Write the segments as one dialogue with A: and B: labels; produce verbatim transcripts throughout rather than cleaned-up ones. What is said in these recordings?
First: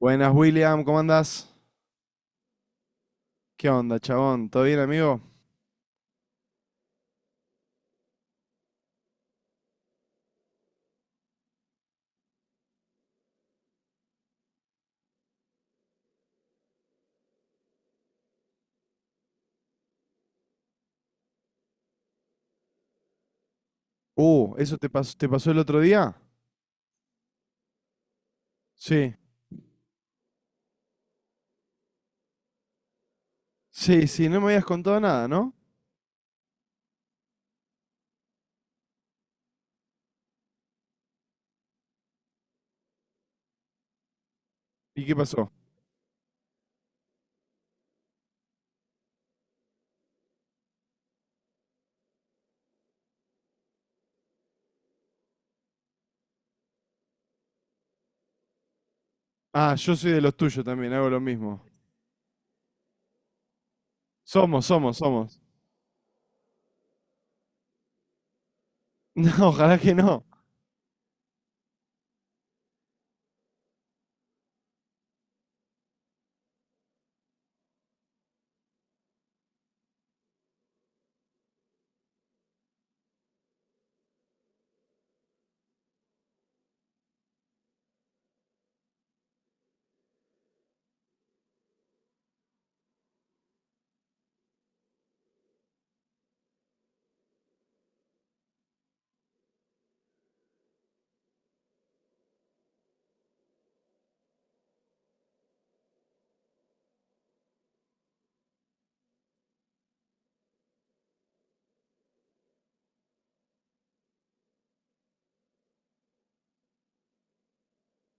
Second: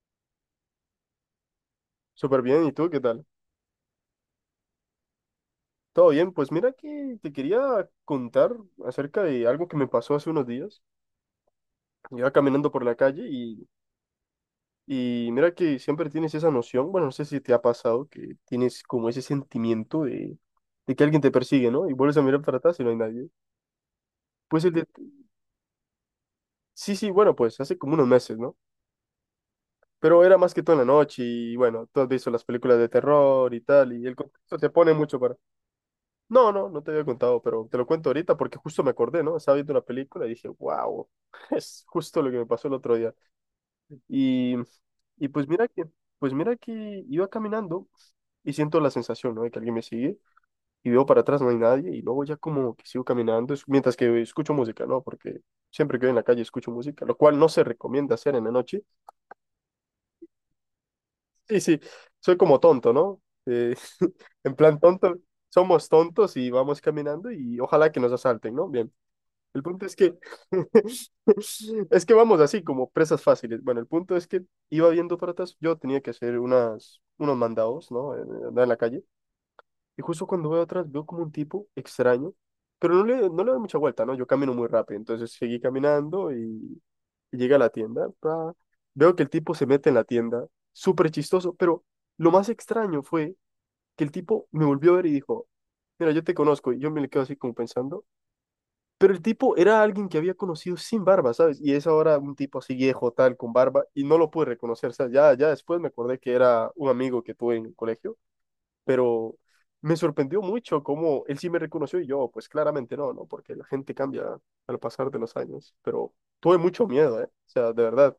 A: Buenas, William, ¿cómo andás?
B: Súper bien, ¿y tú qué tal?
A: ¿Qué onda, chabón? ¿Todo bien, amigo?
B: Todo bien, pues mira que te quería contar acerca de algo que me pasó hace unos días. Iba caminando por la calle y, y mira que siempre tienes esa noción, bueno, no sé si te ha pasado, que tienes como ese sentimiento de, de que alguien te persigue, ¿no? Y vuelves a mirar para atrás y no hay nadie.
A: Uh,
B: Pues el
A: ¿eso
B: de-
A: te pasó, te pasó el otro día?
B: sí, sí, bueno, pues hace como unos meses, ¿no?
A: Sí.
B: Pero era más que todo en la noche y bueno, tú has visto las películas de terror y tal,
A: Sí,
B: y el
A: sí, no me
B: contexto
A: habías
B: te pone
A: contado
B: mucho
A: nada,
B: para…
A: ¿no?
B: No, no, no te había contado, pero te lo cuento ahorita porque justo me acordé, ¿no? Estaba viendo una película y dije, wow, es justo lo que me pasó el otro día. Y,
A: ¿Y qué
B: y pues
A: pasó?
B: mira que, pues mira que iba caminando y siento la sensación, ¿no? De que alguien me sigue y veo para atrás no hay nadie y luego ya como que sigo caminando es- mientras que escucho música, ¿no? Porque siempre que voy en la calle escucho música, lo cual no se recomienda hacer en la noche.
A: Ah, yo soy de los tuyos también, hago lo
B: Sí,
A: mismo.
B: sí, soy como tonto, ¿no? Eh, en
A: Somos,
B: plan
A: somos,
B: tonto,
A: somos.
B: somos tontos y vamos caminando y ojalá que nos asalten, ¿no? Bien.
A: No,
B: El
A: ojalá
B: punto
A: que
B: es que,
A: no.
B: es que vamos así, como presas fáciles. Bueno, el punto es que iba viendo para atrás, yo tenía que hacer unas, unos mandados, ¿no? Eh, eh, andar en la calle. Y justo cuando veo atrás, veo como un tipo extraño, pero no le, no le doy mucha vuelta, ¿no? Yo camino muy rápido, entonces seguí caminando y, y llegué a la tienda. Pa. Veo que el tipo se mete en la tienda, súper chistoso, pero lo más extraño fue que el tipo me volvió a ver y dijo, mira, yo te conozco. Y yo me le quedo así como pensando. Pero el tipo era alguien que había conocido sin barba, ¿sabes? Y es ahora un tipo así viejo, tal, con barba, y no lo pude reconocer, ¿sabes? Ya, ya después me acordé que era un amigo que tuve en el colegio, pero me sorprendió mucho cómo él sí me reconoció y yo, pues claramente no, ¿no? Porque la gente cambia al pasar de los años, pero tuve mucho miedo, ¿eh? O sea, de verdad,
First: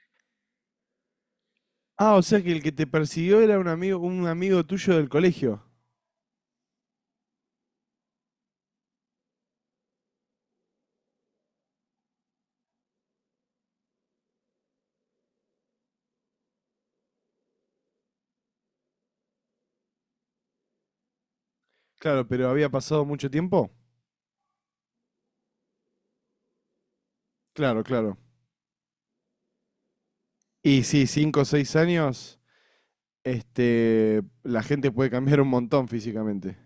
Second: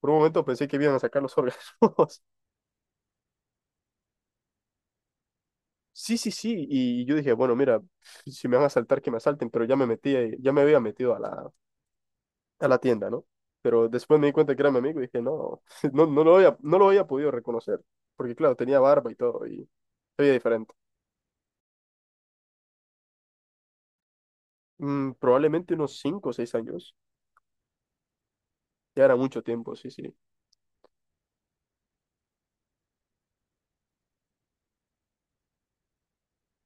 B: por un momento pensé que iban a sacar los órganos.
A: Ah, o sea que el que te persiguió era un amigo, un amigo tuyo del colegio.
B: Sí, sí, sí, y yo dije, bueno, mira, si me van a asaltar, que me asalten, pero ya me metí, ya me había metido a la a la tienda, ¿no? Pero después me di cuenta que era mi amigo y dije, no, no, no lo había, no lo había podido reconocer, porque claro, tenía barba y todo y se veía diferente.
A: Claro, pero había pasado mucho tiempo.
B: Mm, probablemente unos cinco o seis años,
A: Claro, claro.
B: ya era mucho tiempo, sí, sí.
A: Y sí, cinco o seis años, este, la gente puede cambiar un montón físicamente.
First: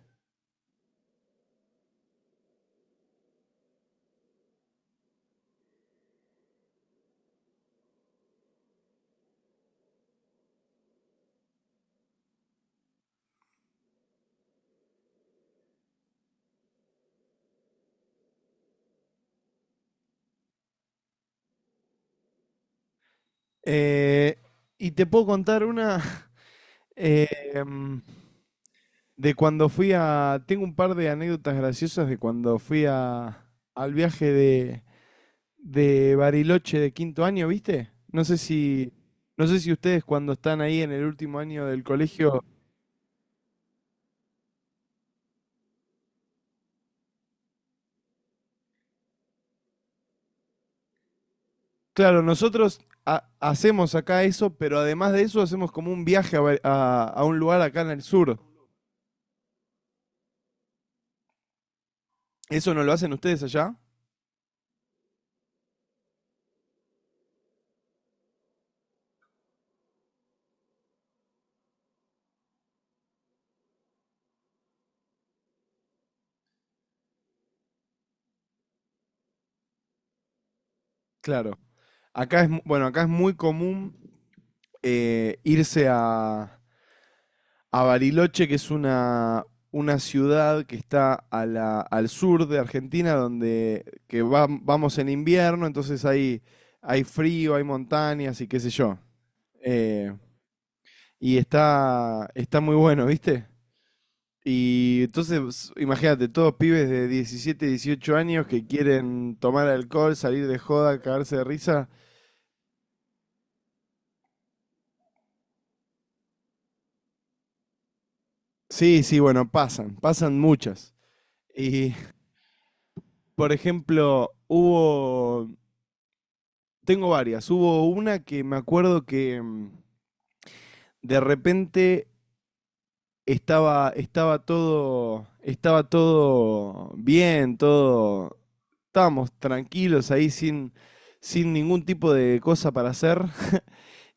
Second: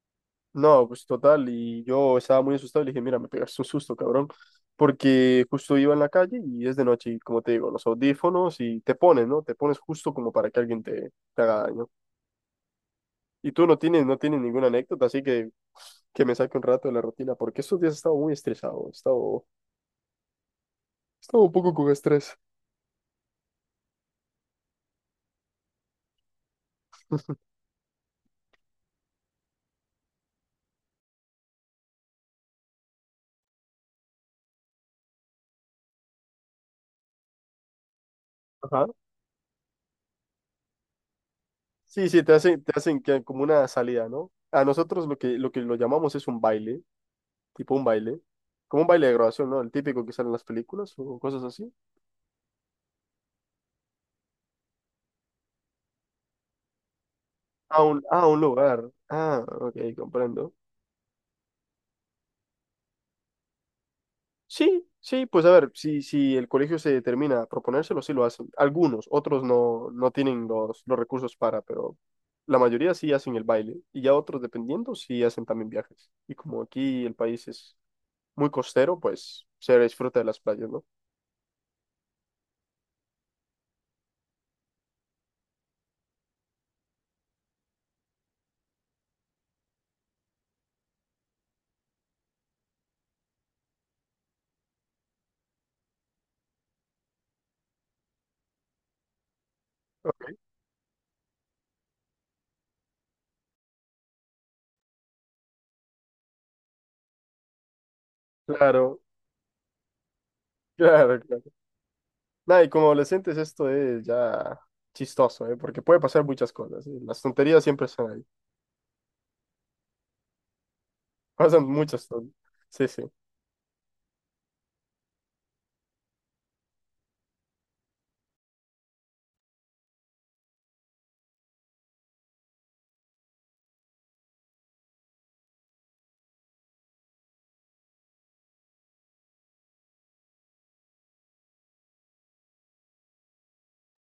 B: No, pues total, y yo estaba muy asustado y le dije, mira, me pegaste un susto, cabrón, porque justo iba en la calle y es de noche y como te digo, los audífonos y te pones, ¿no? Te pones justo como para que alguien te, te haga daño. Y tú no tienes, no tienes ninguna anécdota, así que que me saque un rato de la rutina, porque estos días he estado muy estresado, he estado estaba un poco con estrés.
A: Eh, y te puedo contar una Eh, em, de cuando fui a... Tengo un par de anécdotas graciosas de cuando fui a, al viaje de, de, Bariloche de quinto año, ¿viste? No sé
B: Ajá.
A: si, no sé si ustedes cuando están ahí en el último año del
B: Sí, sí, te
A: colegio...
B: hacen, te hacen que como una salida, ¿no? A nosotros lo que, lo que lo llamamos es un baile, tipo un baile, como un baile de grabación, ¿no? El típico que sale en las películas o cosas así.
A: Claro, nosotros ha- hacemos acá eso, pero además de eso hacemos como un viaje a, Ba- a- a un lugar acá
B: A
A: en el
B: un, a
A: sur.
B: un lugar. Ah, ok, comprendo.
A: ¿Eso no lo hacen ustedes allá?
B: Sí, sí, pues a ver, si, si el colegio se determina a proponérselo, sí lo hacen. Algunos, otros no, no tienen los, los recursos para, pero la mayoría sí hacen el baile. Y ya otros, dependiendo, sí hacen también viajes. Y como aquí el país es muy costero, pues se disfruta de las playas, ¿no?
A: Claro. Acá es, mu- bueno, acá es muy común, eh, irse a a Bariloche, que es una, una ciudad que está a la, al sur de Argentina, donde que va- vamos en invierno, entonces hay, hay frío, hay montañas y qué sé yo. Eh,
B: Ok.
A: y está, está muy bueno, ¿viste? Y entonces, imagínate, todos pibes de diecisiete, dieciocho años que
B: Claro,
A: quieren tomar alcohol, salir de joda,
B: claro,
A: cagarse
B: claro.
A: de risa.
B: Nada, y como adolescentes esto es ya chistoso, ¿eh? Porque puede pasar muchas cosas, ¿eh? Las tonterías siempre están ahí.
A: Sí, sí, bueno, pasan, pasan muchas.
B: Pasan
A: Y,
B: muchas tonterías. Sí, sí.
A: por ejemplo, hubo tengo varias. Hubo una que me acuerdo que mm, de repente estaba, estaba todo, estaba todo bien, todo. Estábamos tranquilos ahí sin, sin ningún tipo de cosa para hacer.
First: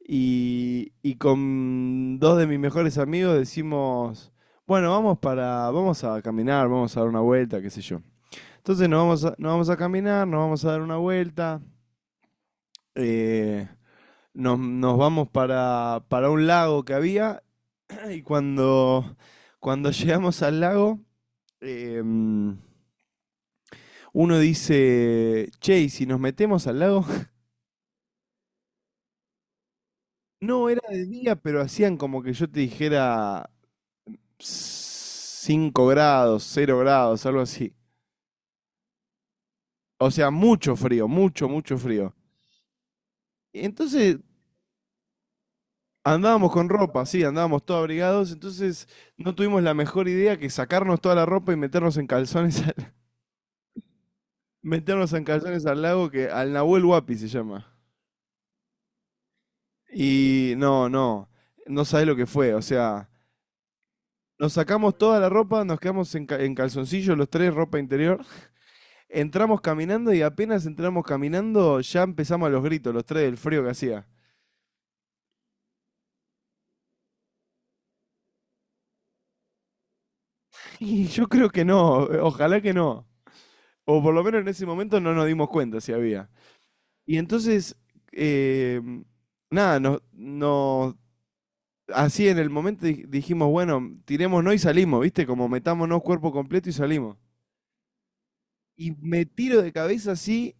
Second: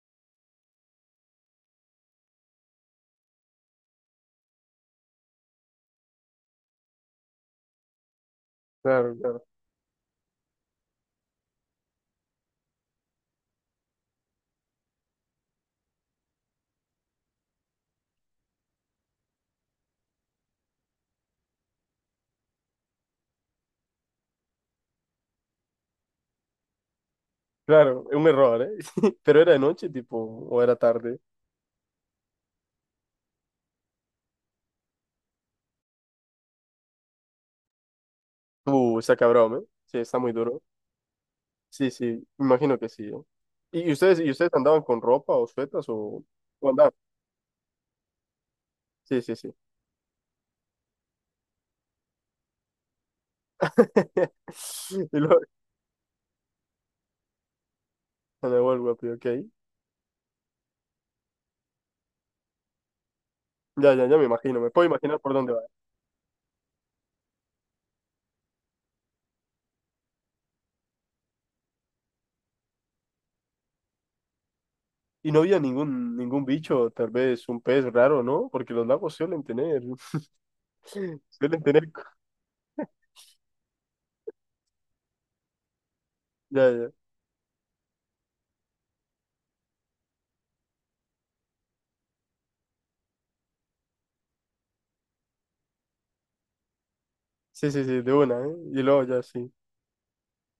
A: Y, y con dos de mis mejores amigos decimos, bueno, vamos para, vamos a caminar, vamos a dar una vuelta, qué sé yo. Entonces nos
B: Claro,
A: vamos a,
B: claro.
A: nos vamos a caminar, nos vamos a dar una vuelta. eh, nos, nos vamos para, para un lago que había y cuando, cuando llegamos al lago, eh, uno dice, che, ¿y si nos metemos al lago?
B: Claro, un error, ¿eh? Pero era de noche, tipo, o
A: No,
B: era
A: era de
B: tarde.
A: día, pero hacían como que yo te dijera cinco grados, cero grados, algo así.
B: Uh, está cabrón, ¿eh? Sí,
A: O
B: está
A: sea,
B: muy duro.
A: mucho frío, mucho, mucho
B: Sí,
A: frío.
B: sí, imagino que sí, ¿eh?
A: Y
B: ¿Y y
A: entonces
B: ustedes, y ustedes andaban con ropa o suetas o,
A: andábamos con
B: o andaban?
A: ropa, sí, andábamos todos abrigados, entonces
B: Sí,
A: no
B: sí, sí.
A: tuvimos la mejor idea que sacarnos toda la ropa y meternos en calzones meter unos
B: Y luego,
A: zancazones al lago que al Nahuel Huapi se llama.
B: me vuelvo, ok.
A: Y no, no, no sabés lo que fue. O sea,
B: Ya, ya, ya me
A: nos
B: imagino, me puedo
A: sacamos toda
B: imaginar
A: la
B: por dónde va.
A: ropa, nos quedamos en, ca- en calzoncillos los tres, ropa interior. Entramos caminando y apenas entramos caminando ya empezamos a los gritos, los tres del frío que hacía.
B: Y no había ningún, ningún bicho, tal vez un pez raro, ¿no? Porque los lagos suelen tener,
A: Y yo creo
B: suelen
A: que
B: tener,
A: no,
B: co-
A: ojalá que no. O por lo menos en ese momento no nos dimos cuenta si había.
B: ya, ya.
A: Y entonces, eh, nada, nos, nos así en el momento dij- dijimos, bueno, tirémonos y salimos, ¿viste? Como metámonos cuerpo completo y salimos.
B: Sí, sí, sí, de una, ¿eh? Y
A: Y
B: luego ya
A: me
B: sí.
A: tiro de cabeza así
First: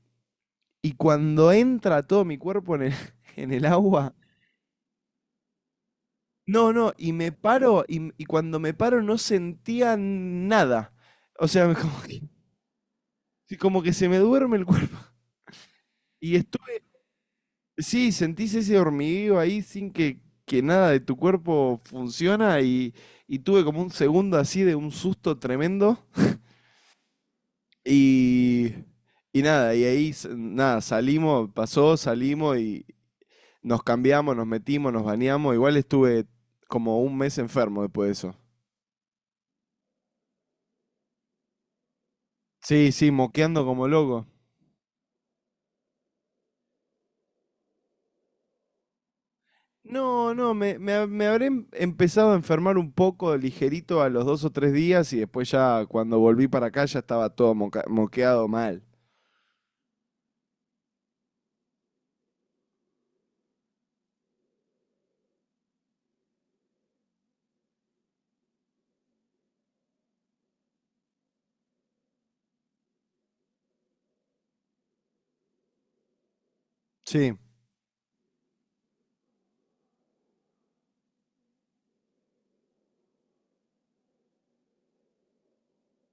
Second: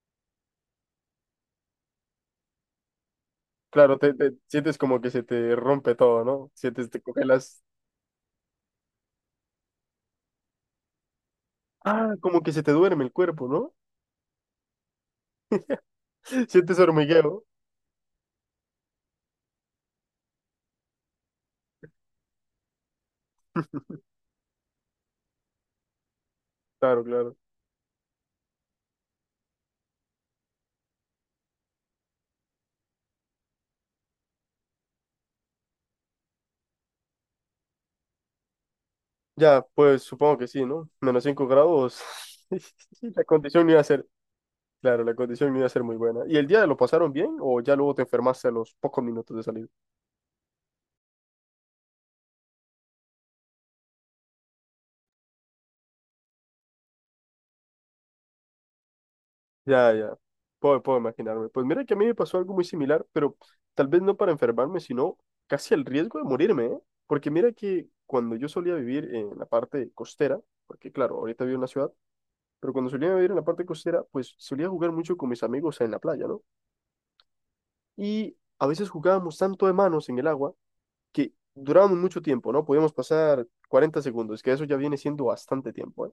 A: y cuando entra todo mi cuerpo en el, en el
B: Claro, te,
A: agua,
B: te sientes como que se te rompe todo, ¿no?
A: no,
B: Sientes,
A: no,
B: te
A: y me
B: congelas.
A: paro y, y cuando me paro no sentía nada. O sea, como
B: Ah,
A: que,
B: como que se te duerme el cuerpo,
A: sí,
B: ¿no?
A: como que se me duerme el cuerpo. Y
B: Sientes
A: estuve,
B: hormigueo.
A: sí, sentís ese hormigueo ahí sin que, que nada de tu cuerpo funciona y, y tuve como un segundo así de un susto tremendo.
B: Claro, claro.
A: Y, y nada, y ahí s- nada, salimos, pasó, salimos y nos cambiamos, nos metimos, nos bañamos. Igual estuve como un mes enfermo después de eso.
B: Ya, pues supongo que sí, ¿no? Menos cinco grados.
A: Sí, sí,
B: La
A: moqueando
B: condición no iba a
A: como
B: ser,
A: loco.
B: claro, la condición no iba a ser muy buena. ¿Y el día lo pasaron bien o ya luego te enfermaste a los pocos minutos de salir?
A: No, no, me, me ha- me habré em- empezado a enfermar un poco ligerito a los dos o tres días y después ya cuando volví para acá ya estaba todo moca- moqueado mal.
B: Ya, ya. Puedo, puedo imaginarme. Pues mira que a mí me pasó algo muy similar, pero tal vez no para enfermarme, sino casi al riesgo de morirme, ¿eh? Porque mira que cuando yo solía vivir en la parte costera, porque claro, ahorita vivo en la ciudad, pero cuando solía vivir en la parte costera, pues solía jugar mucho con mis amigos en la playa, ¿no?
A: Sí.
B: Y a veces jugábamos tanto de manos en el agua que durábamos mucho tiempo, ¿no? Podíamos pasar cuarenta segundos, que eso ya viene siendo bastante tiempo, ¿eh?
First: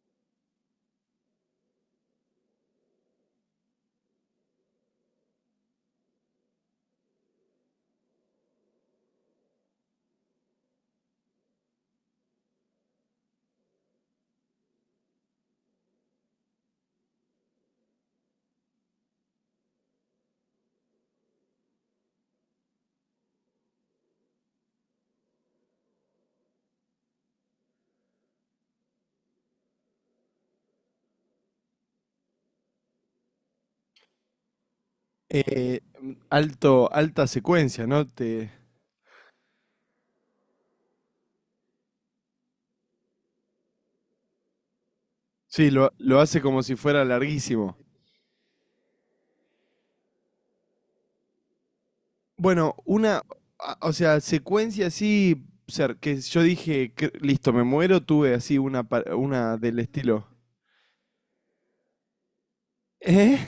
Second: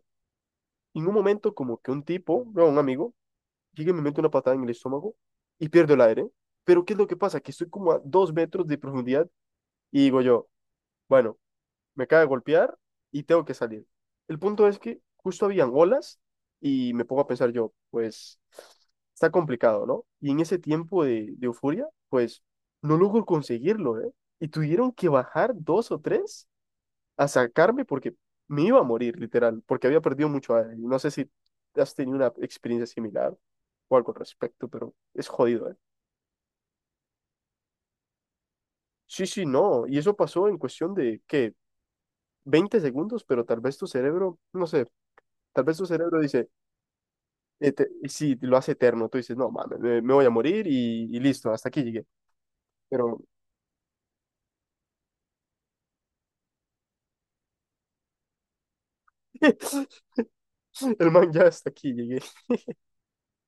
B: Y en un momento como que un tipo, bueno, un amigo, llego y me meto una patada en el estómago y pierdo el aire. Pero ¿qué es lo que pasa? Que estoy como a dos metros de profundidad y digo yo, bueno, me acaba de golpear y tengo que salir. El punto es que justo habían olas y me pongo a pensar yo, pues está complicado, ¿no? Y en ese tiempo de, de euforia, pues no logro conseguirlo, ¿eh? Y tuvieron que bajar dos o tres a sacarme porque me iba a morir, literal, porque había perdido mucho aire. No sé si has tenido una experiencia similar o algo al respecto, pero es jodido, ¿eh?
A: Eh, m- alto, alta secuencia, ¿no? Te,
B: Sí, sí, no. Y eso pasó en cuestión de, ¿qué? Veinte segundos, pero tal vez tu cerebro, no sé, tal
A: sí,
B: vez tu
A: lo, lo
B: cerebro
A: hace
B: dice,
A: como si fuera
B: eh,
A: larguísimo.
B: te- y si lo hace eterno, tú dices, no, mames, me, me voy a morir y, y listo, hasta aquí llegué.
A: Bueno,
B: Pero
A: una, a- o sea, secuencia así, o sea, que yo dije, "Cre- listo, me muero", tuve así una, pa- una del estilo.
B: el man ya hasta aquí llegué.
A: ¿Eh?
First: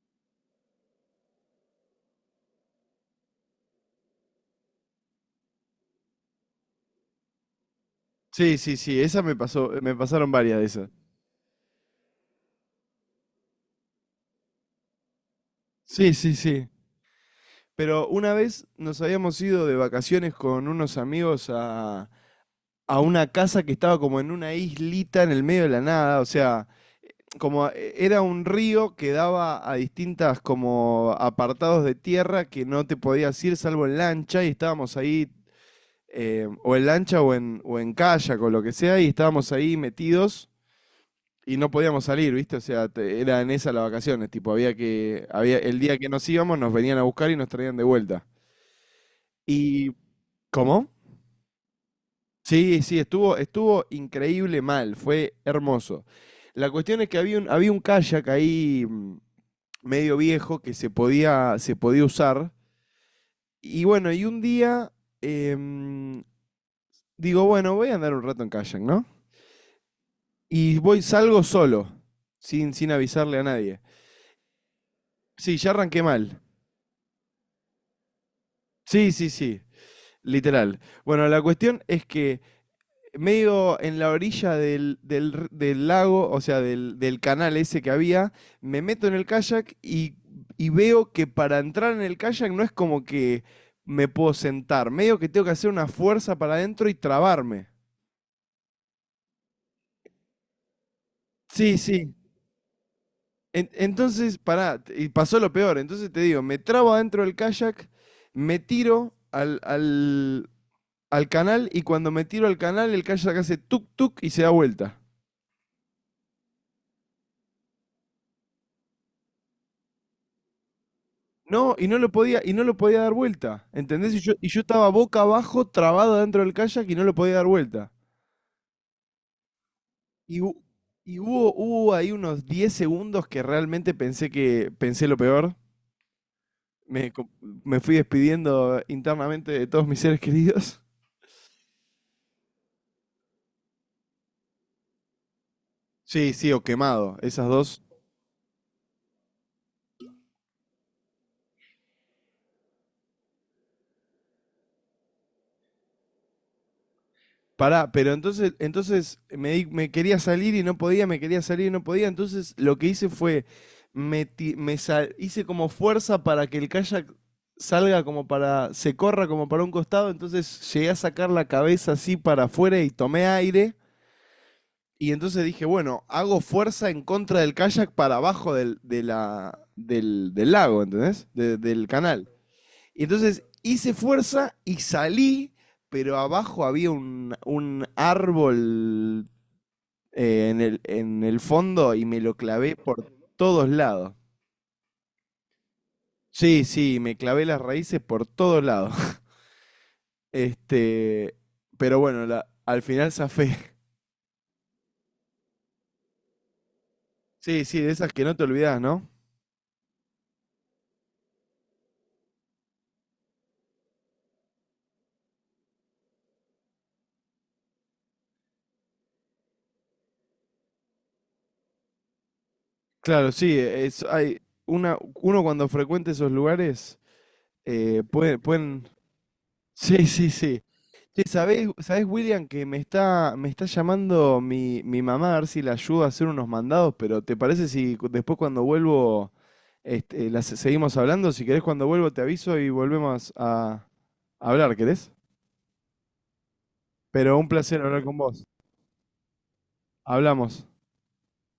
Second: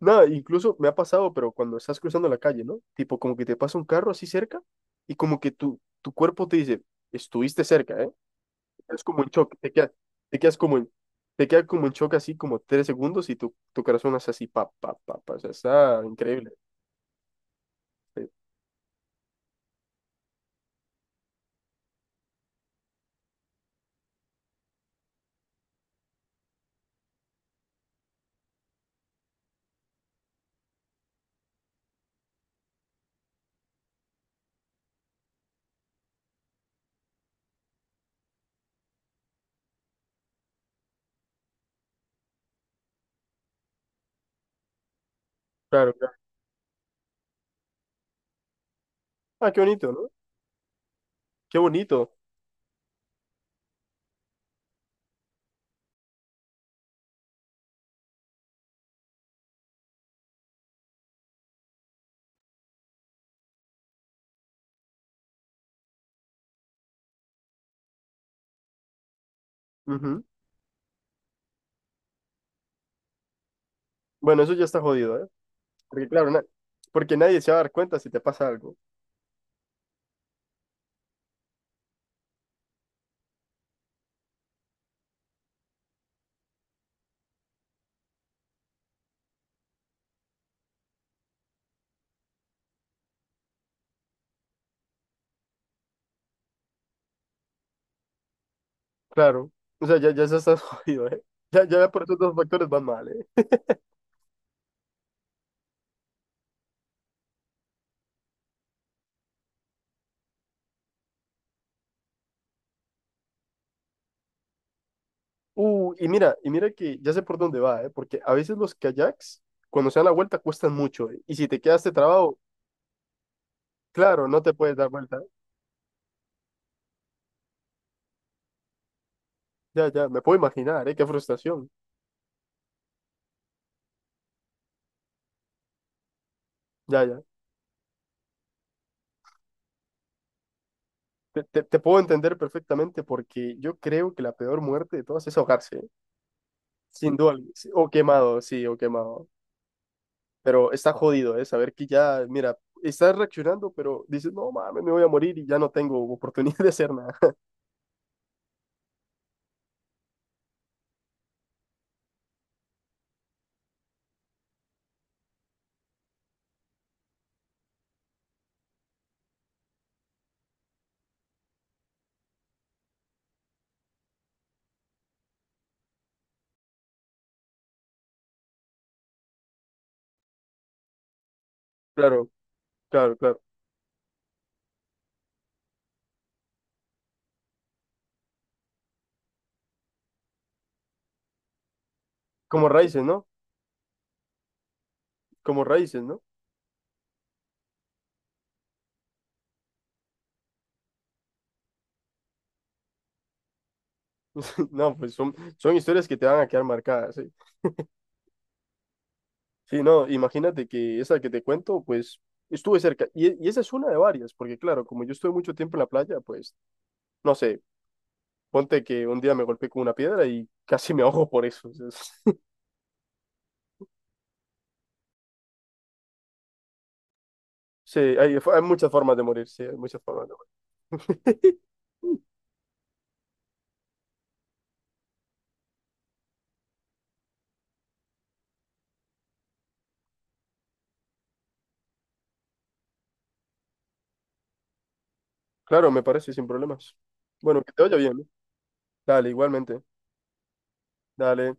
B: Nada, incluso me ha pasado, pero cuando estás cruzando la calle, ¿no? Tipo, como que te pasa un carro así cerca y como que tu, tu cuerpo te dice, estuviste cerca, ¿eh?
A: Sí, sí, sí,
B: Es
A: esa
B: como en
A: me
B: shock,
A: pasó,
B: te quedas,
A: me pasaron
B: te quedas
A: varias de
B: como
A: esas.
B: en, te quedas como en shock así como tres segundos y tu, tu corazón hace así, pa, pa, pa, pa, o sea, está
A: Sí, sí,
B: increíble.
A: sí. Pero
B: Sí,
A: una vez nos habíamos ido de vacaciones con unos amigos a, a una casa que estaba como en una islita en el medio de la nada, o sea, como eh, era un río que daba a distintas como apartados de tierra que no te podías ir salvo en lancha y estábamos ahí eh, o en lancha o en, o en kayak o lo que sea y estábamos ahí metidos y no podíamos salir, ¿viste? O sea, te- era en esas las vacaciones, tipo, había que, había, el
B: claro,
A: día que
B: claro.
A: nos íbamos nos venían a buscar y nos traían de vuelta.
B: Ah, qué
A: Y,
B: bonito, ¿no?
A: ¿cómo?
B: Qué bonito.
A: Sí, sí, estuvo, estuvo increíble mal, fue hermoso. La cuestión es que había un, había un kayak ahí mm, medio viejo que se podía, se podía usar. Y bueno, y un día, em, digo, bueno, voy a andar un rato en kayak, ¿no?
B: Ujú.
A: Y voy, salgo solo, sin, sin avisarle a nadie.
B: Bueno, eso ya está jodido, ¿eh?
A: Sí, ya arranqué
B: Porque claro,
A: mal.
B: na- porque nadie se va a dar cuenta si te pasa algo.
A: Sí, sí, sí, literal. Bueno, la cuestión es que medio en la orilla del, del r- del lago, o sea, del, del canal ese que había, me meto en el kayak y, y veo que para entrar en el kayak no es como que me puedo sentar, medio que tengo que hacer una fuerza para adentro y trabarme.
B: Claro. O sea, ya, ya estás jodido, ¿eh? Ya,
A: Sí,
B: ya por
A: sí.
B: esos dos factores van mal, ¿eh?
A: En- entonces, pará, t- y pasó lo peor, entonces te digo, me trabo adentro del kayak, me tiro al, al, al canal y cuando me tiro al canal el kayak hace tuk tuk y se da vuelta.
B: Uh, y mira, y mira que ya sé por dónde va, ¿eh? Porque a veces los kayaks, cuando se dan la vuelta, cuestan mucho, ¿eh? Y si te
A: No, y
B: quedaste
A: no lo
B: trabado,
A: podía, y no lo podía dar vuelta, ¿entendés? Y
B: claro,
A: yo,
B: no
A: y
B: te
A: yo
B: puedes
A: estaba
B: dar
A: boca
B: vuelta.
A: abajo, trabado dentro del kayak y no lo podía dar vuelta.
B: Ya, ya, me puedo
A: Y, hu-
B: imaginar, ¿eh? Qué
A: y hubo,
B: frustración.
A: hubo ahí unos diez segundos que realmente pensé que pensé lo peor.
B: Ya,
A: Me,
B: ya.
A: co- me fui despidiendo internamente de todos mis seres queridos.
B: Te, te- te puedo entender perfectamente porque yo creo que la peor muerte de todas es ahogarse, ¿eh?
A: Sí, sí, o
B: Sin
A: quemado.
B: duda
A: Esas
B: alguna. Sí,
A: dos.
B: o quemado, sí, o quemado. Pero está jodido, ¿eh? Saber que ya, mira, estás reaccionando, pero dices, no mames, me voy a morir y ya no tengo oportunidad de hacer nada.
A: Pará, pero entonces, entonces me, di- me quería salir y no podía, me quería salir y no podía. Entonces lo que hice fue, me, ti- me sal- hice como fuerza para que el kayak salga como para, se corra como para un costado. Entonces llegué a sacar la cabeza así para afuera y tomé aire. Y entonces dije, bueno, hago fuerza en contra del kayak para abajo del, de la, del, del lago, ¿entendés? De- del
B: Claro,
A: canal. Y
B: claro, claro.
A: entonces hice fuerza y salí, pero abajo había un, un árbol, eh, en el, en el fondo y me lo
B: Como
A: clavé
B: raíces,
A: por
B: ¿no?
A: todos lados.
B: Como raíces, ¿no?
A: Sí, sí, me clavé las raíces por todos lados. Este, pero bueno, la- al final zafé.
B: No, pues son, son historias que te van a quedar marcadas, sí.
A: Sí, sí, de esas que no te olvidas, ¿no?
B: Sí, no, imagínate que esa que te cuento, pues estuve cerca. Y, y esa es una de varias, porque claro, como yo estuve mucho tiempo en la playa, pues no sé, ponte que un día me golpeé con una piedra y casi me ahogo por eso. O sea, es-
A: Claro, sí, es, hay una, uno cuando frecuenta esos lugares,
B: sí,
A: eh,
B: hay,
A: puede-
B: hay
A: pueden,
B: muchas formas de morir, sí, hay muchas
A: sí,
B: formas
A: sí,
B: de
A: sí. Che,
B: morir.
A: ¿sabés, sabés, William, que me está, me está llamando mi, mi mamá a ver si le ayudo a hacer unos mandados, pero ¿te parece si cu- después cuando vuelvo, este, las seguimos hablando? Si querés cuando vuelvo te aviso y volvemos a a hablar, ¿querés?
B: Claro, me parece sin problemas.
A: Pero un
B: Bueno, que
A: placer
B: te vaya
A: hablar
B: bien.
A: con
B: ¿No?
A: vos.
B: Dale, igualmente.
A: Hablamos.
B: Dale.